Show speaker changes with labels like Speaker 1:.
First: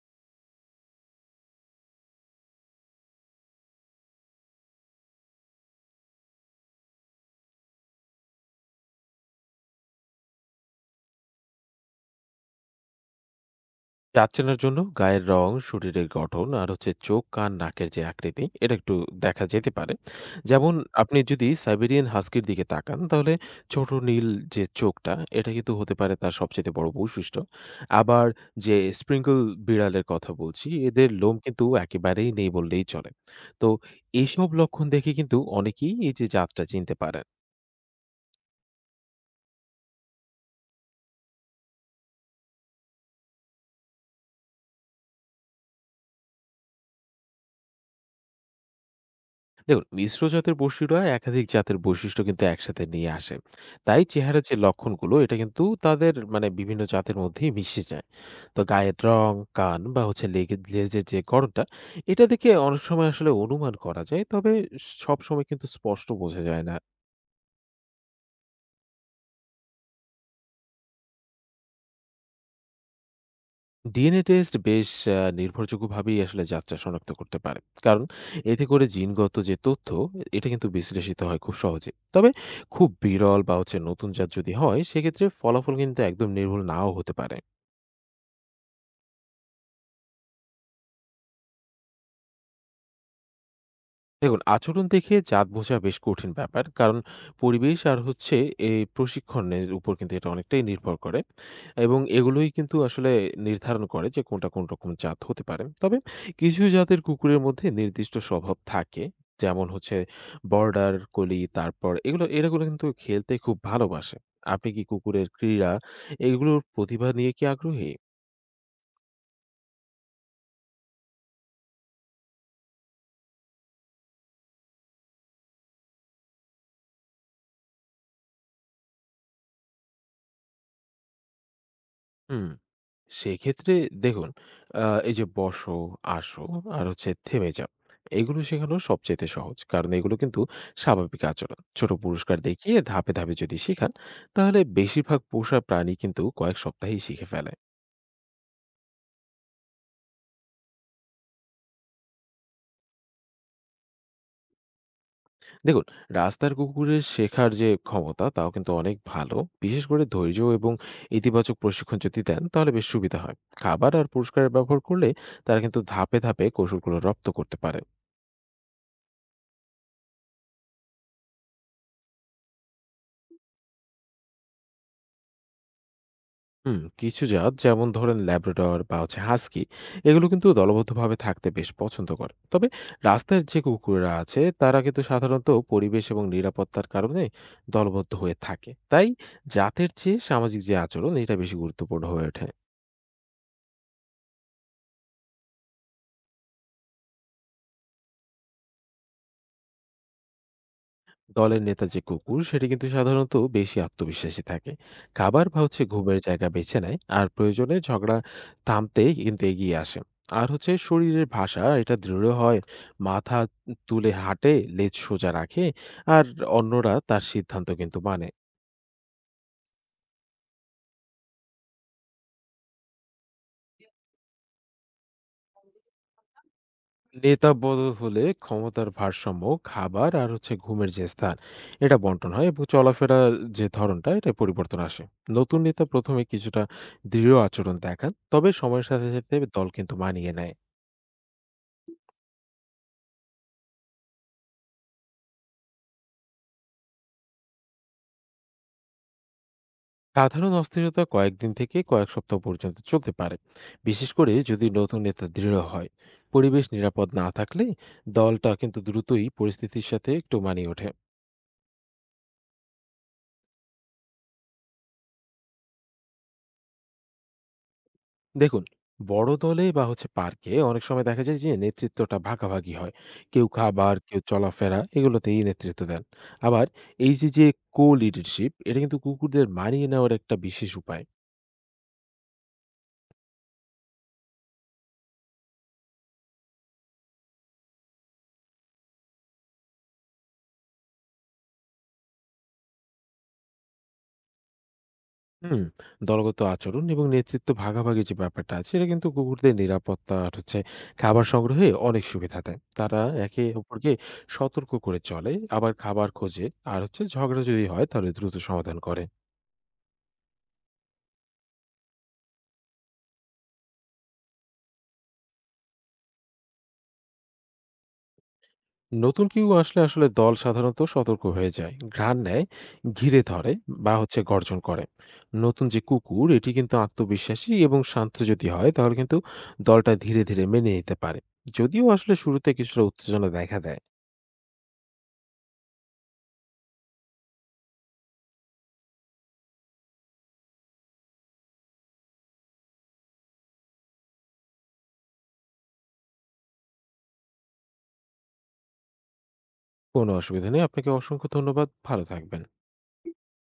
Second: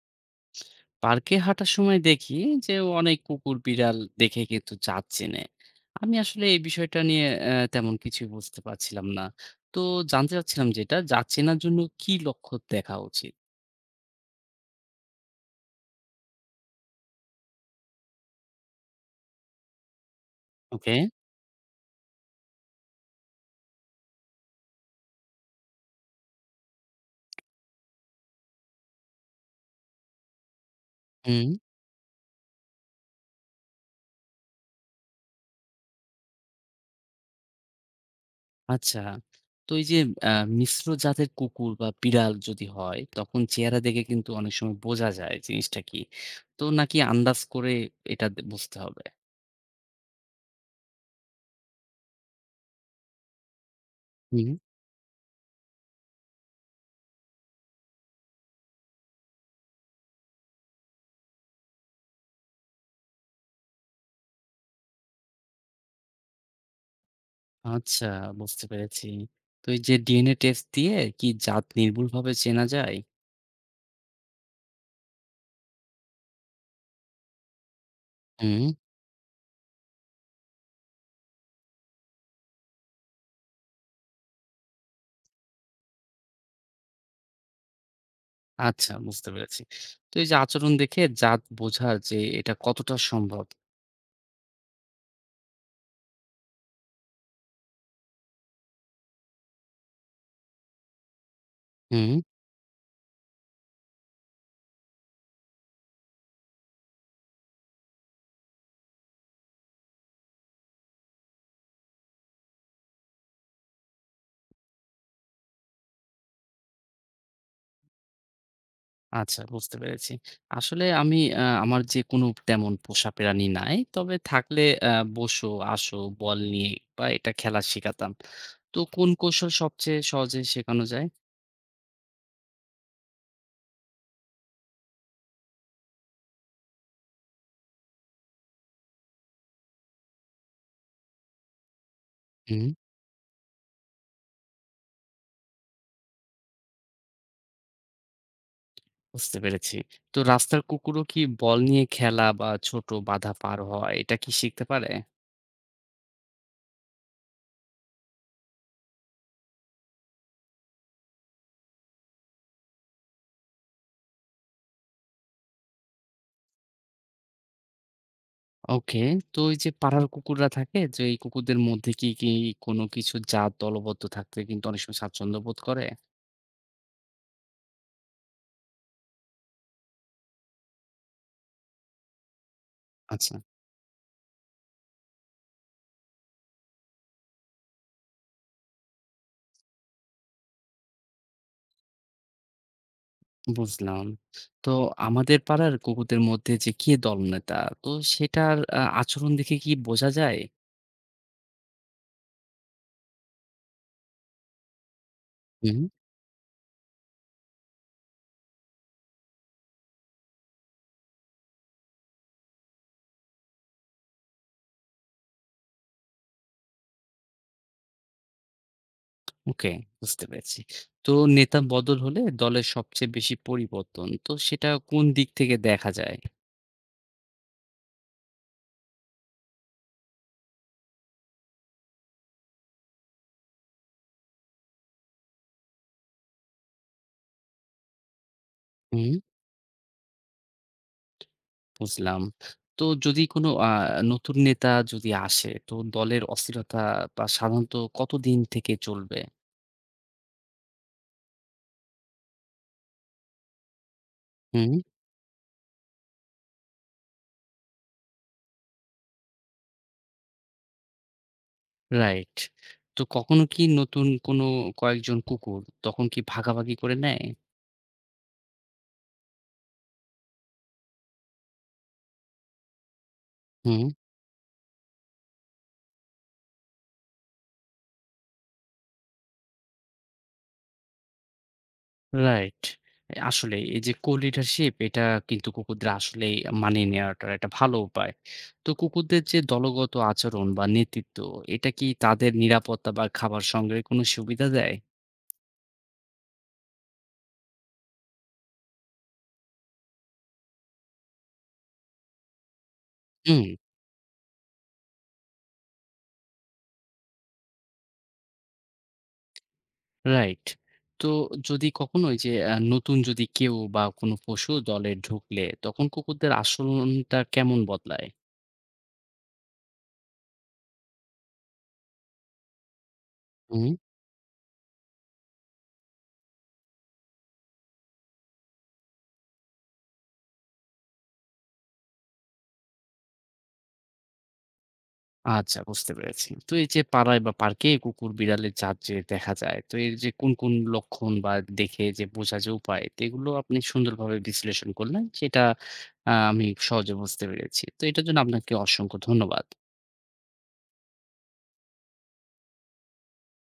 Speaker 1: পার্কে হাঁটার সময় দেখি যে অনেক কুকুর বিড়াল দেখে কিন্তু চাঁদ চেনে। আমি আসলে এই বিষয়টা নিয়ে তেমন কিছু বুঝতে পারছিলাম না, তো জানতে চাচ্ছিলাম যেটা চাঁদ চেনার জন্য কি লক্ষ্য দেখা উচিত।
Speaker 2: রাত চেনার জন্য গায়ের রং, শরীরের গঠন আর হচ্ছে চোখ, কান, নাকের যে আকৃতি এটা একটু দেখা যেতে পারে। যেমন
Speaker 1: ওকে।
Speaker 2: আপনি যদি সাইবেরিয়ান হাস্কির দিকে তাকান তাহলে ছোট নীল যে চোখটা এটা কিন্তু হতে পারে তার সবচেয়ে বড় বৈশিষ্ট্য। আবার যে স্প্রিংকল বিড়ালের কথা বলছি এদের লোম
Speaker 1: হুম।
Speaker 2: কিন্তু একেবারেই নেই বললেই চলে। তো এইসব লক্ষণ দেখে কিন্তু অনেকেই এই যে জাতটা চিনতে পারে।
Speaker 1: আচ্ছা, তো এই যে মিশ্র জাতের কুকুর বা বিড়াল যদি হয় তখন চেহারা দেখে কিন্তু অনেক সময় বোঝা যায় জিনিসটা কি, তো নাকি আন্দাজ করে বুঝতে হবে।
Speaker 2: দেখুন মিশ্র জাতের বৈশিষ্ট্যরা একাধিক জাতের বৈশিষ্ট্য কিন্তু একসাথে নিয়ে আসে, তাই চেহারার যে লক্ষণগুলো এটা কিন্তু তাদের মানে বিভিন্ন জাতের মধ্যেই মিশে যায়। তো গায়ের রং, কান বা হচ্ছে লেজের যে গড়নটা, এটা দেখে অনেক সময় আসলে অনুমান করা যায়, তবে সব সময় কিন্তু স্পষ্ট বোঝা যায় না।
Speaker 1: আচ্ছা, বুঝতে পেরেছি। তো এই যে DNA টেস্ট দিয়ে কি জাত নির্ভুলভাবে চেনা যায়?
Speaker 2: ডিএনএ টেস্ট বেশ নির্ভরযোগ্যভাবেই আসলে যাত্রা শনাক্ত করতে পারে। কারণ এতে
Speaker 1: হুম।
Speaker 2: করে জিনগত যে তথ্য, এটা কিন্তু বিশ্লেষিত হয় খুব সহজে। তবে খুব বিরল বা হচ্ছে নতুন জাত যদি হয়, সেক্ষেত্রে ফলাফল কিন্তু একদম নির্ভুল নাও হতে পারে।
Speaker 1: আচ্ছা, বুঝতে পেরেছি। তো এই যে আচরণ দেখে জাত বোঝার যে এটা কতটা সম্ভব?
Speaker 2: দেখুন, আচরণ দেখে জাত বোঝা বেশ কঠিন ব্যাপার। কারণ পরিবেশ আর হচ্ছে এই প্রশিক্ষণের উপর কিন্তু এটা অনেকটাই নির্ভর করে এবং
Speaker 1: হুম।
Speaker 2: এগুলোই কিন্তু আসলে নির্ধারণ করে যে কোনটা কোন রকম জাত হতে পারে। তবে কিছু জাতের কুকুরের মধ্যে নির্দিষ্ট স্বভাব থাকে। যেমন হচ্ছে বর্ডার কোলি, তারপর এগুলো এরাগুলো কিন্তু খেলতে খুব ভালোবাসে। আপনি কি কুকুরের ক্রীড়া, এগুলোর প্রতিভা নিয়ে কি আগ্রহী?
Speaker 1: আচ্ছা, বুঝতে পেরেছি। আসলে আমি আ আমার যে কোনো তেমন পোষা প্রাণী নাই। তবে থাকলে আ বসো, আসো, বল নিয়ে বা এটা খেলা শেখাতাম। তো কোন কৌশল সবচেয়ে সহজে শেখানো যায়?
Speaker 2: হুম। সেক্ষেত্রে দেখুন, এই যে বসো, আসো আর হচ্ছে থেমে যাও। এগুলো শেখানো সবচাইতে সহজ। কারণ এগুলো কিন্তু স্বাভাবিক আচরণ। ছোট পুরস্কার
Speaker 1: হুম।
Speaker 2: দেখিয়ে ধাপে, ধাপে যদি শিখান তাহলে বেশিরভাগ পোষা প্রাণী কিন্তু কয়েক সপ্তাহেই শিখে ফেলে।
Speaker 1: বুঝতে পেরেছি। তো রাস্তার কুকুরও কি বল নিয়ে খেলা বা ছোট বাধা পার হওয়া এটা কি শিখতে পারে?
Speaker 2: দেখুন, রাস্তার কুকুরের শেখার যে ক্ষমতা তাও কিন্তু অনেক ভালো। বিশেষ করে ধৈর্য এবং ইতিবাচক প্রশিক্ষণ যদি দেন তাহলে বেশ সুবিধা হয়। খাবার আর পুরস্কারের ব্যবহার করলে তারা কিন্তু ধাপে, ধাপে কৌশলগুলো রপ্ত করতে পারে।
Speaker 1: ওকে। তো এই যে পাড়ার কুকুররা থাকে যে এই কুকুরদের মধ্যে কি কোনো কিছু জাত দলবদ্ধ থাকতে কিন্তু অনেক সময় স্বাচ্ছন্দ্য বোধ করে?
Speaker 2: হুম, কিছু জাত যেমন ধরেন ল্যাব্রাডর বা হচ্ছে হাস্কি, এগুলো কিন্তু দলবদ্ধভাবে থাকতে বেশ পছন্দ করে, তবে
Speaker 1: আচ্ছা,
Speaker 2: রাস্তার যে কুকুররা আছে তারা কিন্তু সাধারণত পরিবেশ এবং নিরাপত্তার কারণে দলবদ্ধ হয়ে থাকে। তাই জাতের চেয়ে সামাজিক যে আচরণ এটা বেশি গুরুত্বপূর্ণ হয়ে ওঠে।
Speaker 1: বুঝলাম। তো আমাদের পাড়ার কুকুরদের মধ্যে যে কে দলনেতা, তো সেটার আচরণ দেখে কি বোঝা যায়?
Speaker 2: দলের নেতা যে কুকুর সেটি কিন্তু সাধারণত বেশি আত্মবিশ্বাসী থাকে, খাবার বা
Speaker 1: হুম,
Speaker 2: হচ্ছে ঘুমের জায়গা বেছে নেয় আর প্রয়োজনে ঝগড়া থামতে কিন্তু এগিয়ে আসে, আর হচ্ছে শরীরের ভাষা এটা দৃঢ় হয়, মাথা তুলে হাঁটে, লেজ সোজা রাখে আর অন্যরা তার সিদ্ধান্ত কিন্তু মানে।
Speaker 1: ওকে, বুঝতে পেরেছি। তো নেতা বদল হলে দলের সবচেয়ে বেশি পরিবর্তন তো সেটা কোন দিক থেকে দেখা যায়?
Speaker 2: নেতা বদল হলে ক্ষমতার ভারসাম্য, খাবার আর হচ্ছে ঘুমের যে স্থান, এটা বন্টন হয় এবং চলাফেরার যে ধরনটা এটা পরিবর্তন আসে। নতুন নেতা প্রথমে কিছুটা দৃঢ় আচরণ দেখান, তবে সময়ের সাথে
Speaker 1: হুম।
Speaker 2: সাথে দল কিন্তু মানিয়ে নেয়।
Speaker 1: বুঝলাম। তো যদি কোনো আ নতুন নেতা যদি আসে তো দলের অস্থিরতা বা সাধারণত কতদিন থেকে চলবে?
Speaker 2: সাধারণ অস্থিরতা কয়েকদিন থেকে কয়েক সপ্তাহ পর্যন্ত চলতে পারে, বিশেষ করে যদি
Speaker 1: হুম।
Speaker 2: নতুন নেতা দৃঢ় হয়। পরিবেশ নিরাপদ না থাকলে দলটা কিন্তু দ্রুতই পরিস্থিতির সাথে একটু মানিয়ে ওঠে।
Speaker 1: রাইট। তো কখনো কি নতুন কোনো কয়েকজন কুকুর তখন কি ভাগাভাগি করে নেয়?
Speaker 2: দেখুন, বড় দলে বা হচ্ছে পার্কে অনেক সময় দেখা যায় যে নেতৃত্বটা ভাগাভাগি হয়, কেউ
Speaker 1: হুম।
Speaker 2: খাবার, কেউ চলাফেরা, এগুলোতেই নেতৃত্ব দেন। আবার এই যে যে কো লিডারশিপ, এটা কিন্তু কুকুরদের মানিয়ে নেওয়ার একটা বিশেষ উপায়।
Speaker 1: রাইট। আসলে এই যে co-leadership এটা কিন্তু কুকুরদের আসলেই মানিয়ে নেওয়াটার একটা ভালো উপায়। তো কুকুরদের যে দলগত আচরণ বা নেতৃত্ব এটা কি তাদের নিরাপত্তা বা খাবার সংগ্রহে কোনো সুবিধা দেয়?
Speaker 2: হুম, দলগত আচরণ এবং নেতৃত্ব ভাগাভাগি যে ব্যাপারটা আছে, এটা কিন্তু কুকুরদের নিরাপত্তা আর হচ্ছে খাবার সংগ্রহে অনেক সুবিধা দেয়। তারা
Speaker 1: হুম।
Speaker 2: একে অপরকে সতর্ক করে চলে, আবার খাবার খোঁজে, আর হচ্ছে ঝগড়া যদি হয় তাহলে দ্রুত সমাধান করে।
Speaker 1: রাইট। তো যদি কখনো ওই যে আ নতুন যদি কেউ বা কোনো পশু দলে ঢুকলে তখন কুকুরদের আচরণটা কেমন বদলায়?
Speaker 2: নতুন কেউ আসলে আসলে দল সাধারণত সতর্ক হয়ে যায়, ঘ্রাণ নেয়, ঘিরে ধরে
Speaker 1: হুম।
Speaker 2: বা হচ্ছে গর্জন করে। নতুন যে কুকুর এটি কিন্তু আত্মবিশ্বাসী এবং শান্ত যদি হয় তাহলে কিন্তু দলটা ধীরে ধীরে মেনে নিতে পারে, যদিও আসলে শুরুতে কিছুটা উত্তেজনা দেখা দেয়।
Speaker 1: আচ্ছা, বুঝতে পেরেছি। তো এই যে পাড়ায় বা পার্কে কুকুর বিড়ালের জাত যে দেখা যায়, তো এর যে কোন লক্ষণ বা দেখে যে বোঝা যে উপায় তো এগুলো আপনি সুন্দরভাবে বিশ্লেষণ করলেন সেটা আমি সহজে বুঝতে পেরেছি। তো এটার জন্য আপনাকে অসংখ্য ধন্যবাদ।
Speaker 2: কোনো অসুবিধা নেই, আপনাকে অসংখ্য ধন্যবাদ। ভালো থাকবেন।